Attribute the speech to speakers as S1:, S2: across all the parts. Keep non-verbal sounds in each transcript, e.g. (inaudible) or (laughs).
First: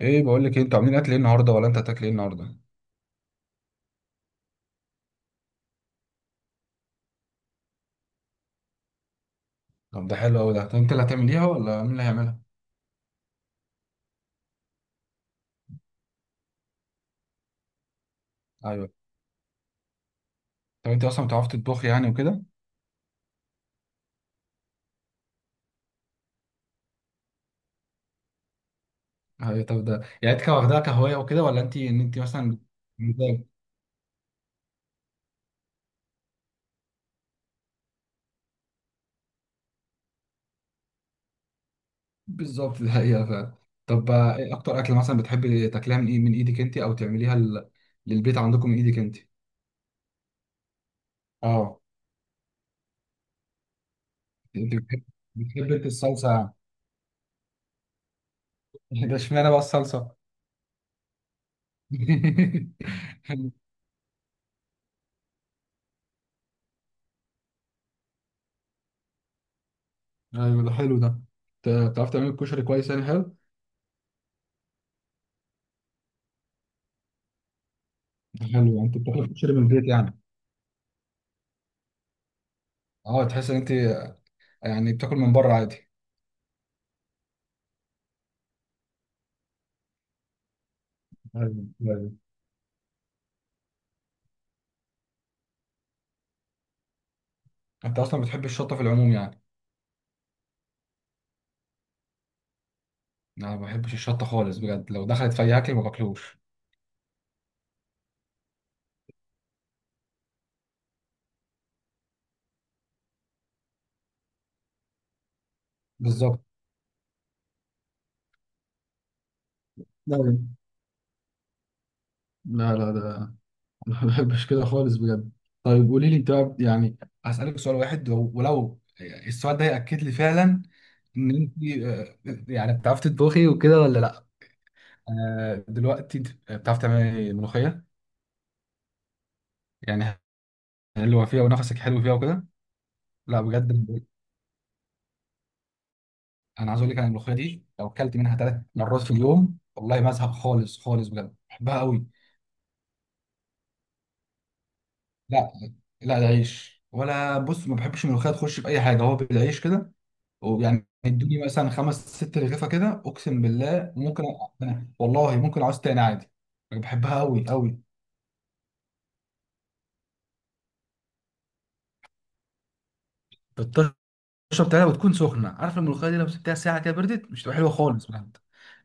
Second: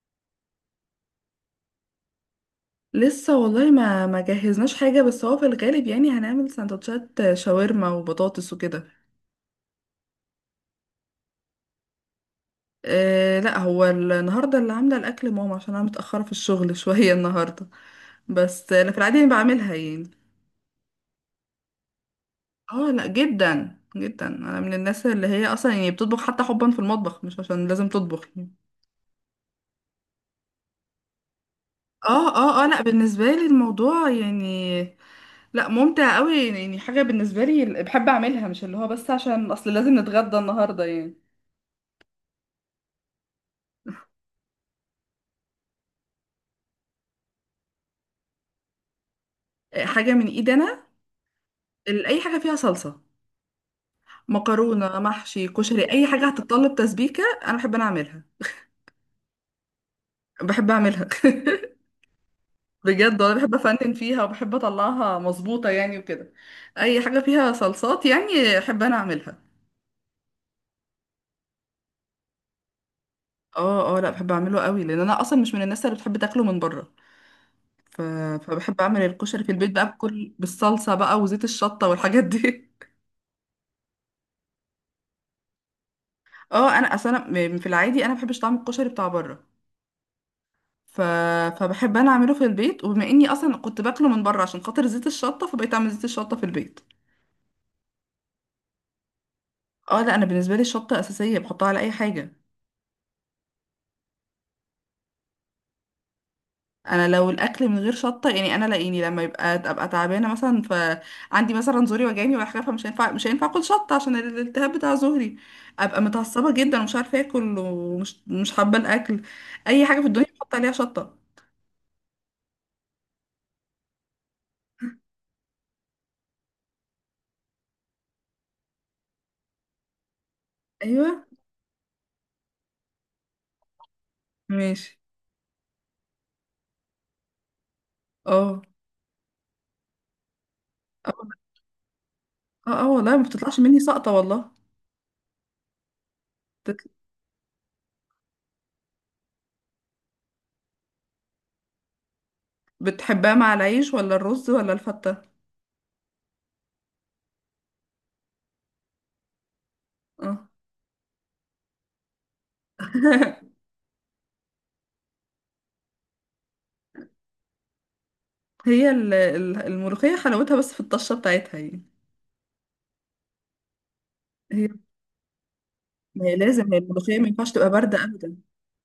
S1: ايه بقول لك إيه، انتوا عاملين اكل ايه النهارده ولا انت هتاكل ايه النهارده؟
S2: لسه والله ما جهزناش حاجة، بس هو في الغالب يعني هنعمل سندوتشات شاورما وبطاطس وكده.
S1: طب ده حلو قوي ده. طب انت اللي هتعمليها ولا مين اللي هيعملها؟
S2: أه لا، هو النهاردة اللي عاملة الأكل ماما عشان أنا متأخرة في الشغل (laughs) شوية النهاردة. بس
S1: ايوه.
S2: أنا في العادي يعني بعملها يعني.
S1: طب انت اصلا بتعرفي تطبخي يعني وكده؟
S2: اه لا، جدا جدا أنا من الناس اللي هي أصلا يعني بتطبخ حتى حبا في المطبخ، مش عشان لازم تطبخ يعني.
S1: ايوه. طب ده يعني انت واخدها كهوايه وكده ولا انت انت
S2: اه،
S1: مثلا
S2: اه، اه، لا بالنسبة
S1: مزاج؟
S2: لي الموضوع يعني، لا ممتع قوي يعني. حاجة بالنسبة لي بحب أعملها، مش اللي هو بس عشان أصل لازم نتغدى النهاردة يعني.
S1: بالظبط، ده هي فعلا. طب ايه اكتر اكل مثلا بتحبي تاكليها من ايه، من ايدك انت او تعمليها للبيت عندكم من ايدك انت؟
S2: حاجة من ايدي انا.
S1: اه،
S2: اي حاجه فيها صلصه،
S1: انت
S2: مكرونه،
S1: بتحب
S2: محشي،
S1: بتحب انت
S2: كشري، اي حاجه
S1: الصلصه
S2: هتتطلب تسبيكه انا بحب انا اعملها.
S1: يعني (laughs) ده اشمعنى بقى الصلصه؟
S2: بحب اعملها (laughs)
S1: (laughs)
S2: بجد والله بحب افنن فيها وبحب اطلعها مظبوطه يعني وكده. اي حاجه فيها صلصات يعني احب انا اعملها.
S1: ايوه، ده حلو ده. بتعرف تعمل الكشري كويس يعني، حلو.
S2: اه اه، لا بحب اعمله قوي لان انا اصلا مش من الناس اللي بتحب تاكله من بره. ف...
S1: حلو،
S2: فبحب
S1: يعني انت
S2: اعمل
S1: بتاكل
S2: الكشري في
S1: كشري من
S2: البيت
S1: البيت
S2: بقى،
S1: يعني.
S2: بكل بالصلصه بقى وزيت الشطه والحاجات دي (laughs)
S1: اه، تحس ان انت يعني بتاكل من بره عادي.
S2: اه، انا اصلا في العادي انا ما بحبش طعم الكشري بتاع بره. ف...
S1: ايوه،
S2: فبحب انا
S1: ايوه.
S2: اعمله في البيت، وبما اني اصلا كنت باكله من بره عشان خاطر زيت الشطه، فبقيت اعمل زيت الشطه في البيت.
S1: انت اصلا بتحب الشطه في العموم يعني؟
S2: اه لا، انا بالنسبه لي الشطه اساسيه بحطها على اي حاجه.
S1: انا ما بحبش الشطه خالص بجد، لو دخلت في اي اكل ما باكلوش.
S2: انا لو الاكل من غير شطه، يعني انا لاقيني لما يبقى ابقى تعبانه مثلا، فعندي مثلا زوري وجعني ولا حاجه، فمش هينفع مش هينفع اكل شطه عشان الالتهاب بتاع زوري. ابقى
S1: بالظبط.
S2: متعصبه جدا، ومش عارفه اكل، ومش مش حابه الاكل. اي حاجه في الدنيا
S1: ايوه.
S2: بحط عليها شطه.
S1: لا، لا، ده (laughs) ما بحبش كده خالص بجد. طيب قولي لي انت بقى يعني، هسألك سؤال واحد ولو السؤال ده يأكد لي فعلا
S2: ايوه،
S1: ان انت، آه، يعني بتعرفي تطبخي وكده ولا لا.
S2: ماشي.
S1: دلوقتي انت بتعرفي تعملي ملوخية
S2: اه،
S1: يعني، حلوة
S2: اه،
S1: فيها ونفسك حلو فيها وكده.
S2: اه، والله ما
S1: لا
S2: بتطلعش مني
S1: بجد،
S2: ساقطه والله.
S1: انا عايز اقول لك، انا الملوخيه دي لو اكلت منها 3 مرات في اليوم والله ما ازهق خالص خالص، بجد بحبها قوي.
S2: بتحبها مع العيش ولا الرز ولا الفتة؟
S1: لا، لا، ده عيش. ولا بص، ما بحبش الملوخيه تخش في اي حاجه، هو بالعيش كده.
S2: اه
S1: ويعني ادوني مثلا خمس ست رغيفه كده، اقسم
S2: (laughs)
S1: بالله ممكن. أنا والله ممكن اعوز تاني عادي. بحبها قوي قوي.
S2: هي الملوخية حلاوتها بس في الطشة بتاعتها يعني.
S1: بتشرب
S2: هي،
S1: تلاته وتكون سخنه، عارف؟ الملوخيه دي
S2: ما
S1: لو
S2: هي
S1: سبتها
S2: لازم هي
S1: ساعه كده
S2: الملوخية ما
S1: بردت مش
S2: ينفعش
S1: تبقى
S2: تبقى
S1: حلوه
S2: باردة
S1: خالص
S2: أبدا.
S1: بجد.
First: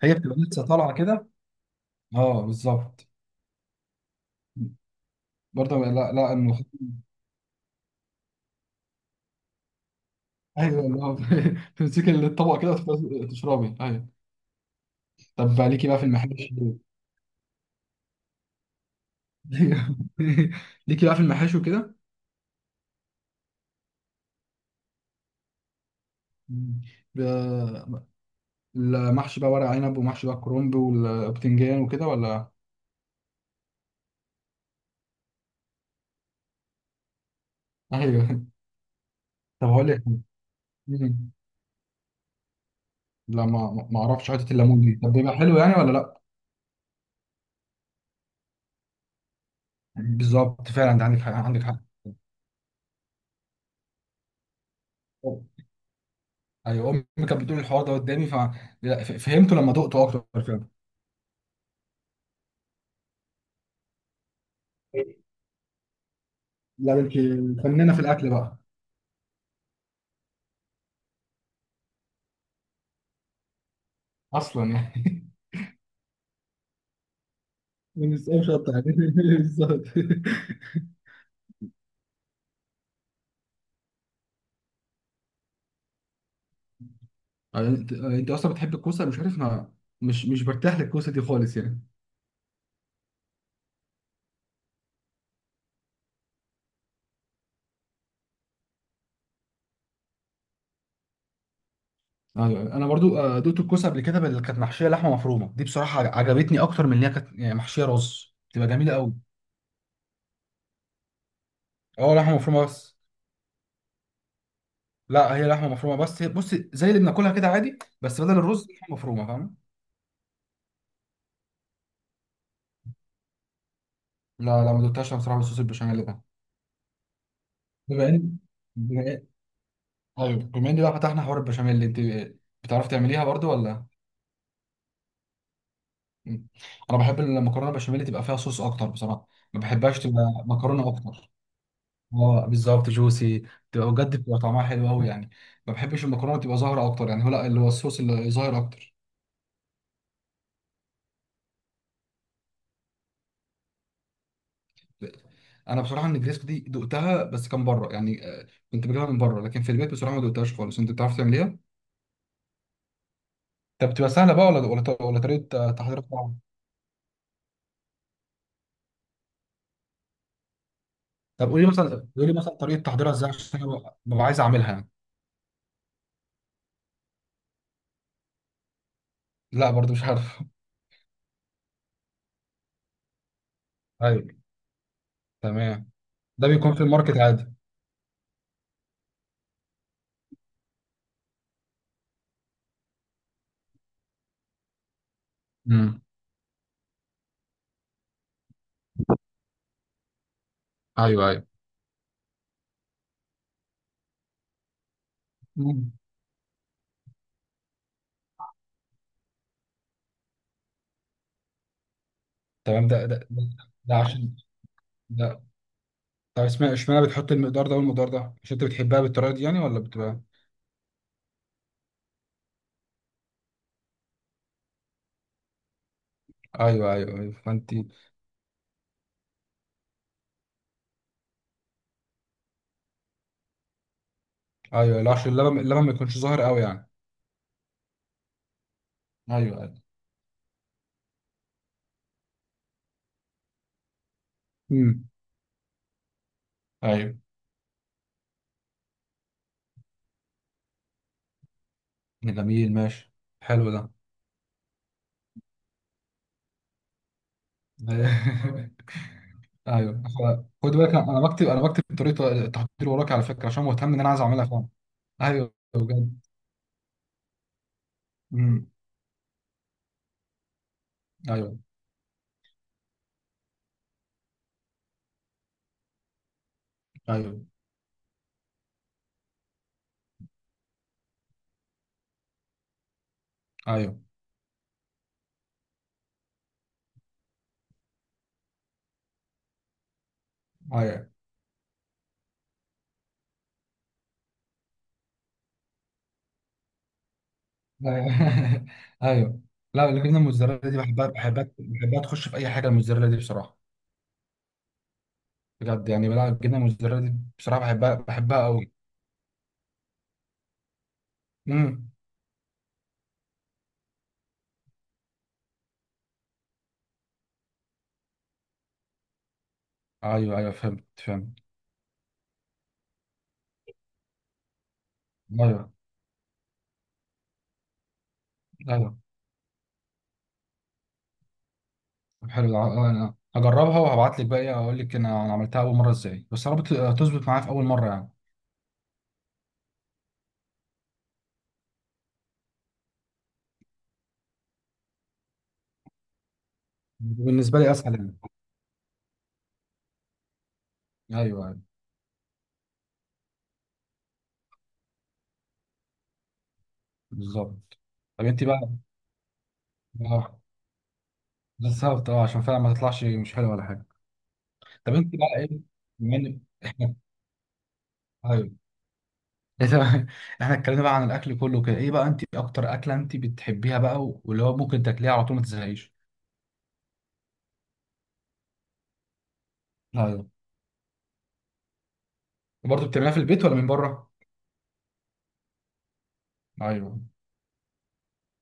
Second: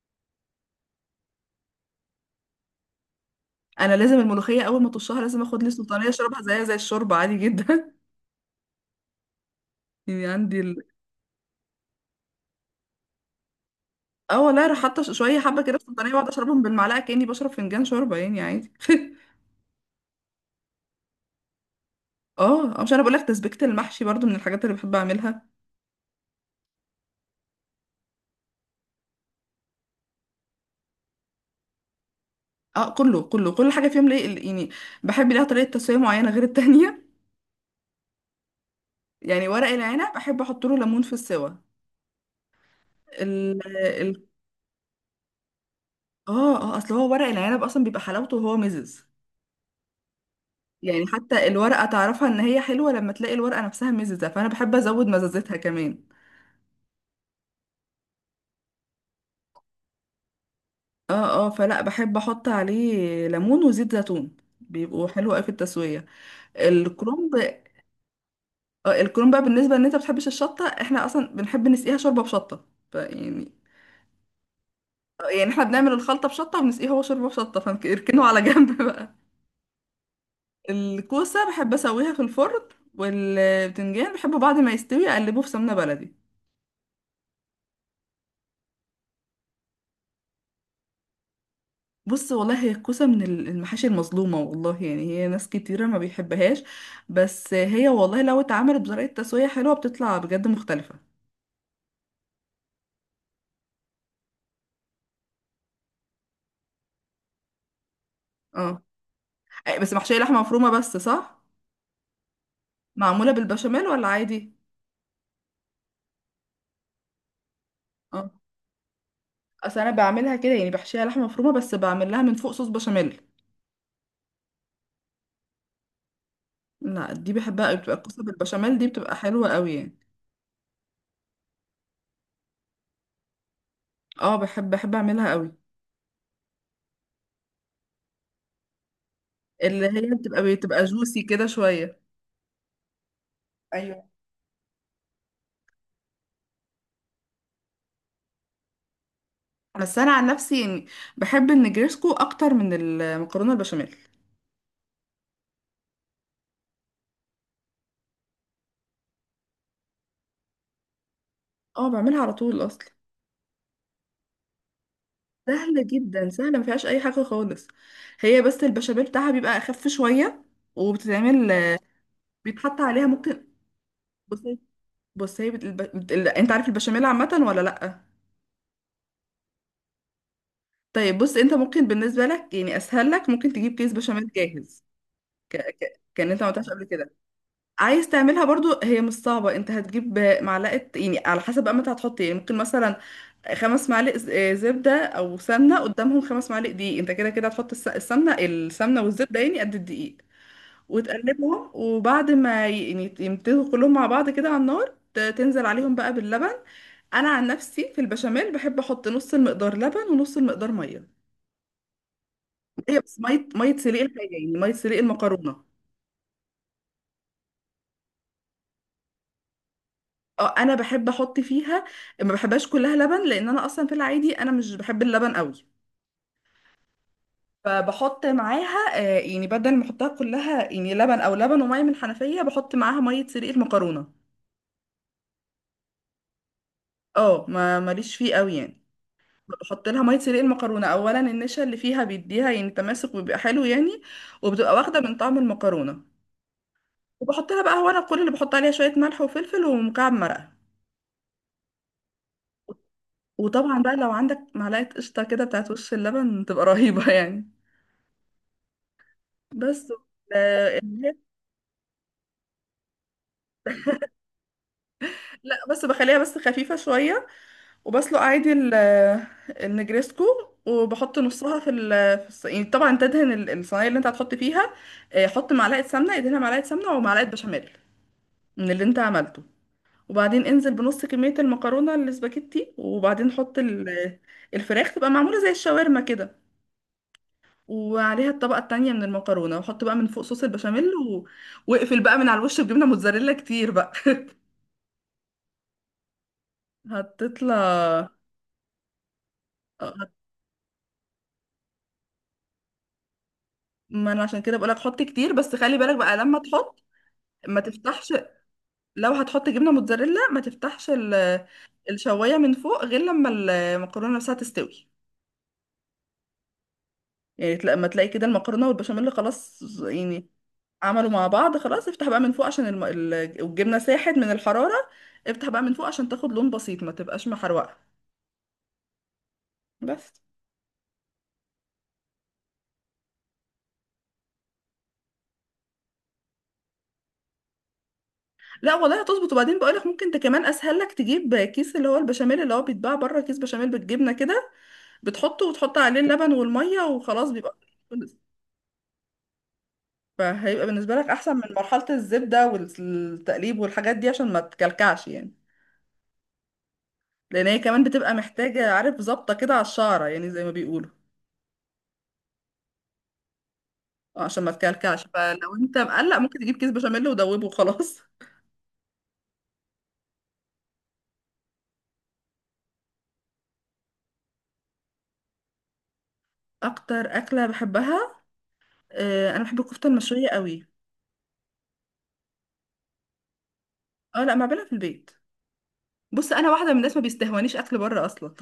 S1: هي بتبقى لسه طالعه كده. اه بالظبط.
S2: أنا لازم الملوخية أول ما طشها لازم آخد لي
S1: برضه
S2: سلطانية
S1: لا، لا،
S2: أشربها زيها
S1: الملوخيه.
S2: زي الشوربة عادي جدا. (laughs) يعني عندي ال...
S1: ايوه، اللي هو (laughs) تمسكي الطبق كده وتفضلي تشربي، ايوه.
S2: اه والله، راح حاطة شوية حبة
S1: طب
S2: كده في
S1: ليكي بقى في
S2: سلطانية وأقعد
S1: المحاشي؟
S2: أشربهم
S1: ايوه
S2: بالمعلقة كأني بشرب فنجان شوربة يعني عادي (laughs)
S1: (laughs) ليكي بقى في المحاشي وكده.
S2: اه، مش أنا بقول لك، تسبيكة المحشي برضو من الحاجات اللي بحب أعملها.
S1: مم. ب- المحشي بقى ورق عنب ومحشي بقى كرنب والبتنجان وكده ولا؟
S2: اه، كله كل حاجة فيهم ليه يعني. بحب ليها طريقة تسوية معينة غير التانية.
S1: ايوه
S2: يعني
S1: (laughs)
S2: ورق
S1: طب هقول لك.
S2: العنب احب احط له ليمون في
S1: مم.
S2: السوا. ال
S1: لا، ما
S2: ال
S1: اعرفش حته الليمون دي، طب بيبقى حلو يعني ولا لا؟
S2: اه اه اصل هو ورق العنب اصلا بيبقى حلاوته وهو مزز.
S1: بالظبط فعلا، انت
S2: يعني
S1: عندك حق،
S2: حتى
S1: عندك حق.
S2: الورقه تعرفها ان هي حلوه لما تلاقي الورقه نفسها مززه، فانا بحب ازود مزازتها كمان.
S1: ايوه، امي كانت بتقول الحوار ده قدامي لا، فهمته لما دقته اكتر فعلا.
S2: اه اه فلا، بحب احط عليه ليمون وزيت زيتون، بيبقوا حلو قوي في التسويه.
S1: لا، انت
S2: الكرنب.
S1: فنانه في الاكل بقى.
S2: الكرنب بقى، بالنسبه ان انت ما بتحبش الشطه، احنا اصلا بنحب نسقيها شوربه بشطه. فيعني
S1: اصلا يعني
S2: آه،
S1: (laughs)
S2: يعني احنا بنعمل الخلطه بشطه وبنسقيها هو شوربه بشطه،
S1: ما
S2: فاركنه على
S1: بيسقوش شط
S2: جنب
S1: يعني
S2: بقى.
S1: (laughs) بالظبط.
S2: الكوسة بحب اسويها في الفرن، والبتنجان بحبه بعد ما يستوي اقلبه في سمنة بلدي.
S1: انت اصلا بتحب الكوسه، مش عارف ما. مش برتاح للكوسه دي خالص يعني.
S2: بص والله، هي الكوسة من المحاشي المظلومة والله يعني، هي ناس كتيرة ما بيحبهاش. بس هي والله لو اتعملت بطريقة تسوية حلوة بتطلع بجد مختلفة.
S1: ايوه انا برضو دقت الكوسه قبل كده، اللي كانت محشيه لحمه مفرومه دي بصراحه عجبتني اكتر من ان هي كانت يعني محشيه رز، تبقى
S2: اه.
S1: جميله قوي.
S2: أي، بس محشية لحمة مفرومة بس صح؟
S1: اه، لحمه مفرومه بس.
S2: معمولة بالبشاميل ولا عادي؟
S1: لا، هي لحمه مفرومه بس، هي بص زي اللي بناكلها كده عادي بس
S2: اه،
S1: بدل الرز لحمه مفرومه، فاهم؟
S2: اصل انا بعملها كده، يعني بحشيها لحمة مفرومة بس بعمل لها من فوق صوص بشاميل.
S1: لا، لا، ما دقتهاش أنا بصراحه بالصوص البشاميل ده.
S2: لا دي بحبها قوي، بتبقى
S1: بما
S2: الكوسة
S1: ان
S2: بالبشاميل دي
S1: بما
S2: بتبقى
S1: إن-
S2: حلوة قوي يعني.
S1: ايوه، بما ان بقى فتحنا حوار البشاميل اللي انت بتعرف تعمليها برضو ولا؟
S2: اه، بحب اعملها قوي.
S1: مم. انا بحب المكرونه بشاميل تبقى فيها صوص اكتر بصراحه، ما
S2: اللي
S1: بحبهاش
S2: هي
S1: تبقى
S2: بتبقى
S1: مكرونه
S2: جوسي
S1: اكتر.
S2: كده شوية.
S1: اه بالظبط، جوسي. تبقى
S2: ايوه.
S1: بجد بتبقى طعمها حلو قوي يعني. ما بحبش المكرونه تبقى ظاهره اكتر يعني، هو لا اللي هو الصوص اللي ظاهر اكتر.
S2: بس انا عن نفسي يعني بحب النجريسكو اكتر من المكرونة البشاميل.
S1: انا بصراحه النجريسكو دي دقتها بس كان بره يعني، كنت بجيبها من بره، لكن في البيت بصراحه ما دقتهاش خالص. انت بتعرف تعمليها؟
S2: اه، بعملها على طول اصلا.
S1: طب بتبقى سهله بقى ولا طريقه
S2: سهلة
S1: تحضيرها
S2: جدا،
S1: صعبه؟
S2: سهلة ما فيهاش اي حاجة خالص. هي بس البشاميل بتاعها بيبقى اخف شوية،
S1: طب
S2: وبتتعمل،
S1: قولي مثلا
S2: بيتحط
S1: طريقه
S2: عليها
S1: تحضيرها ازاي،
S2: ممكن...
S1: عشان انا ببقى عايز
S2: بصي،
S1: اعملها يعني.
S2: بص، هي بت... الب... بت... ال- انت عارف البشاميل عامة ولا لأ؟
S1: لا برضو مش عارف
S2: طيب، بص انت ممكن بالنسبة لك يعني اسهل لك ممكن تجيب كيس
S1: (laughs)
S2: بشاميل
S1: ايوه،
S2: جاهز.
S1: تمام.
S2: كان انت ما
S1: ده
S2: عملتهاش
S1: بيكون في
S2: قبل كده
S1: الماركت عادي.
S2: عايز تعملها برضو، هي مش صعبة. انت هتجيب معلقة يعني، على حسب بقى ما انت هتحط ايه، ممكن مثلا خمس معالق زبدة او سمنة،
S1: مم.
S2: قدامهم خمس معالق دقيق. انت كده كده هتحط السمنة والزبدة يعني قد الدقيق،
S1: ايوه، ايوه.
S2: وتقلبهم، وبعد ما يعني يمتزجوا كلهم مع بعض كده على النار، تنزل
S1: مم.
S2: عليهم بقى باللبن. انا عن نفسي في البشاميل بحب احط نص المقدار لبن ونص المقدار مية.
S1: تمام.
S2: هي
S1: ده
S2: بس،
S1: ده
S2: مية
S1: ده,
S2: مية
S1: ده
S2: سليق الحاجة
S1: عشان
S2: يعني، مية سليق
S1: ده.
S2: المكرونة.
S1: طب اسمع، اشمعنى بتحط المقدار ده والمقدار ده؟ عشان انت بتحبها بالطريقه دي يعني ولا بتبقى؟
S2: اه، انا بحب احط فيها، ما بحبهاش كلها لبن لان انا اصلا في العادي انا مش بحب اللبن قوي.
S1: ايوه، ايوه، ايوه، فانت.
S2: فبحط معاها، يعني بدل ما احطها كلها يعني لبن، او لبن وميه من الحنفيه، بحط معاها ميه سلق المكرونه.
S1: ايوه، لا، عشان اللبن ما يكونش ظاهر قوي يعني.
S2: اه، ما ماليش فيه قوي يعني.
S1: ايوه، ايوه.
S2: بحط لها ميه سلق المكرونه، اولا النشا اللي فيها بيديها يعني تماسك وبيبقى حلو يعني، وبتبقى واخده
S1: امم.
S2: من طعم المكرونه.
S1: ايوه.
S2: وبحط لها بقى، هو انا كل اللي بحط عليها شويه ملح وفلفل ومكعب مرقه.
S1: جميل، ماشي. حلو
S2: وطبعا
S1: ده
S2: بقى لو عندك معلقه قشطه كده بتاعت وش اللبن، تبقى رهيبه (laughs) يعني.
S1: (laughs)
S2: بس.
S1: ايوه. خد
S2: آه،
S1: بالك، أنا بكتب طريقه التحضير وراك على فكره، عشان مهتم ان انا عايز اعملها فعلا. ايوه
S2: لا، بس بخليها
S1: بجد.
S2: بس خفيفة شوية، وبسلق عادي
S1: امم.
S2: النجريسكو، وبحط
S1: ايوه،
S2: نصها في يعني طبعا تدهن الصينية اللي انت هتحط فيها. حط معلقة سمنة، ادهنها معلقة سمنة ومعلقة
S1: ايوه،
S2: بشاميل من اللي انت عملته، وبعدين انزل بنص كمية المكرونة الاسباجيتي، وبعدين حط
S1: ايوه،
S2: الفراخ تبقى معمولة زي الشاورما كده، وعليها الطبقة التانية من المكرونة، وحط بقى من فوق صوص البشاميل،
S1: ايوه،
S2: واقفل بقى من على الوش بجبنة موتزاريلا كتير بقى (laughs) هتطلع.
S1: ايوه. (laughs) ايوه. لا،
S2: آه،
S1: الجبنه الموتزاريلا دي بحبها بحبها بحبها تخش في اي حاجه، الموتزاريلا دي بصراحه.
S2: ما انا عشان كده بقولك حط كتير، بس خلي
S1: بجد
S2: بالك
S1: يعني
S2: بقى
S1: بلا،
S2: لما
S1: الجبنه
S2: تحط
S1: الموتزاريلا دي
S2: ما
S1: بصراحه بحبها
S2: تفتحش،
S1: بحبها قوي.
S2: لو هتحط جبنه موتزاريلا ما تفتحش
S1: امم.
S2: الشوايه من فوق غير لما المكرونه نفسها تستوي، يعني لما تلاقي كده المكرونه والبشاميل خلاص يعني
S1: ايوه، ايوه، فهمت
S2: عملوا مع
S1: فهمت.
S2: بعض خلاص، افتح بقى من فوق عشان الجبنه ساحت من الحراره. افتح بقى
S1: ايوه،
S2: من فوق عشان تاخد لون بسيط ما تبقاش محروقه.
S1: ايوه.
S2: بس.
S1: طب حلو ده. انا هجربها وهبعت لك بقى ايه اقول لك، أنا عملتها اول مره ازاي، بس يا رب تظبط معايا في اول مره يعني.
S2: لا والله هتظبط، وبعدين بقولك ممكن انت كمان اسهل لك تجيب كيس اللي هو البشاميل اللي هو بيتباع بره، كيس بشاميل بالجبنه كده، بتحطه وتحط عليه اللبن والمية وخلاص بيبقى
S1: بالنسبه لي اسهل يعني.
S2: خلص. فهيبقى بالنسبة لك
S1: ايوه،
S2: أحسن من
S1: ايوه.
S2: مرحلة الزبدة والتقليب والحاجات دي عشان ما تكلكعش يعني. لأن هي
S1: بالظبط.
S2: كمان بتبقى
S1: طب انت بقى،
S2: محتاجة عارف، ظابطة كده على الشعرة
S1: اه.
S2: يعني، زي ما بيقولوا.
S1: بالظبط، اه، عشان فعلا ما تطلعش مش حلوه ولا حاجه.
S2: عشان ما
S1: طب
S2: تكلكعش،
S1: انت بقى
S2: فلو
S1: ايه؟
S2: أنت مقلق
S1: بما إن-
S2: ممكن تجيب كيس
S1: احنا،
S2: بشاميل ودوبه وخلاص (laughs)
S1: ايوه. إيه ده؟ (laughs) احنا اتكلمنا بقى عن الاكل كله كده، ايه بقى انت اكتر اكله انت بتحبيها بقى واللي هو ممكن تاكليها على طول ما تزهقيش؟
S2: أكتر أكلة بحبها، أنا بحب الكفتة
S1: ايوه.
S2: المشوية قوي.
S1: برضه بتعمليها في البيت ولا من بره؟
S2: أه لا، ما بعملها في البيت. بص انا واحده من الناس
S1: ايوه،
S2: ما بيستهونيش اكل بره اصلا.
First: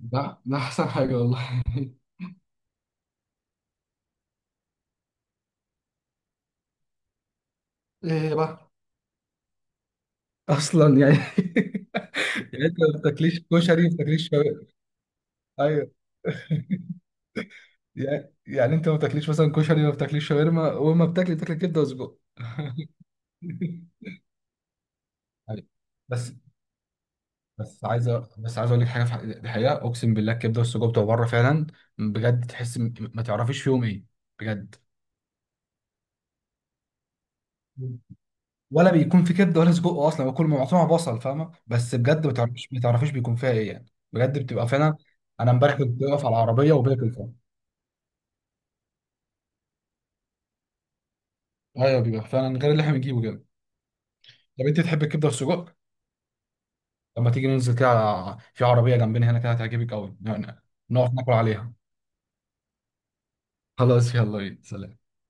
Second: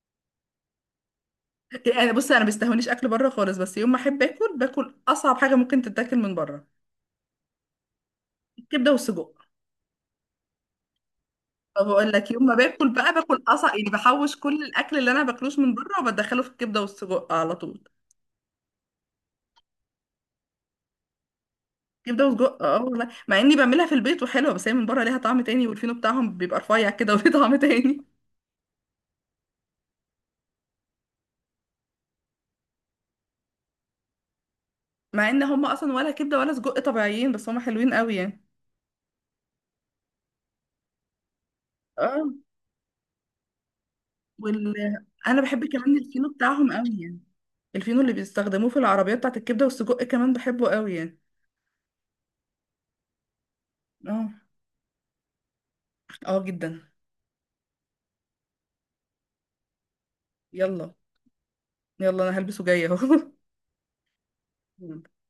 S1: ده احسن حاجه والله.
S2: (laughs) يعني بص، انا ما بيستهونيش اكل بره خالص، بس يوم ما احب اكل باكل اصعب حاجه ممكن تتاكل من بره:
S1: ايه بقى؟
S2: كبده وسجق.
S1: اصلا يعني (laughs)
S2: فبقول لك، يوم ما
S1: يعني انت
S2: باكل
S1: ما
S2: بقى
S1: بتاكليش
S2: باكل قصع
S1: كشري
S2: يعني،
S1: ما بتاكليش
S2: بحوش كل
S1: شاورما.
S2: الاكل اللي انا باكلوش من
S1: ايوه.
S2: بره وبدخله في الكبده والسجق على طول.
S1: يعني انت ما بتاكليش مثلا كشري، ما بتاكليش شاورما، وما بتاكلي كبده وسجق
S2: كبده وسجق، اه
S1: (laughs)
S2: والله، مع اني بعملها في البيت وحلوه، بس هي من بره ليها طعم تاني،
S1: أيوة.
S2: والفينو
S1: بس،
S2: بتاعهم بيبقى رفيع كده (laughs) وليه طعم تاني.
S1: بس عايز اقول لك حاجه في دي حقيقه، اقسم بالله الكبده والسجق بتوع بره فعلا. بجد تحس ما تعرفيش فيهم ايه. بجد.
S2: مع ان هم اصلا ولا كبده ولا سجق طبيعيين، بس هم حلوين قوي يعني.
S1: ولا بيكون في كبده ولا سجق اصلا، وكل ما معصومه بصل، فاهمه؟ بس
S2: اه.
S1: بجد ما تعرفيش بيكون فيها ايه يعني. بجد بتبقى
S2: وال
S1: فعلا.
S2: انا
S1: انا
S2: بحب
S1: امبارح
S2: كمان
S1: كنت واقف
S2: الفينو
S1: على
S2: بتاعهم
S1: العربيه
S2: قوي
S1: وباكل،
S2: يعني.
S1: فاهم؟
S2: الفينو اللي بيستخدموه في العربيه بتاعت الكبده والسجق كمان بحبه قوي يعني.
S1: ايوه بيبقى فعلا غير اللي احنا بنجيبه كده.
S2: اه.
S1: طب انت تحب الكبده والسجق؟
S2: اه جدا.
S1: لما تيجي ننزل كده في عربيه جنبنا هنا كده هتعجبك قوي، نقعد
S2: يلا.
S1: ناكل عليها.
S2: يلا، انا هلبسه جايه اهو
S1: خلاص يلا بينا، سلام.
S2: (laughs)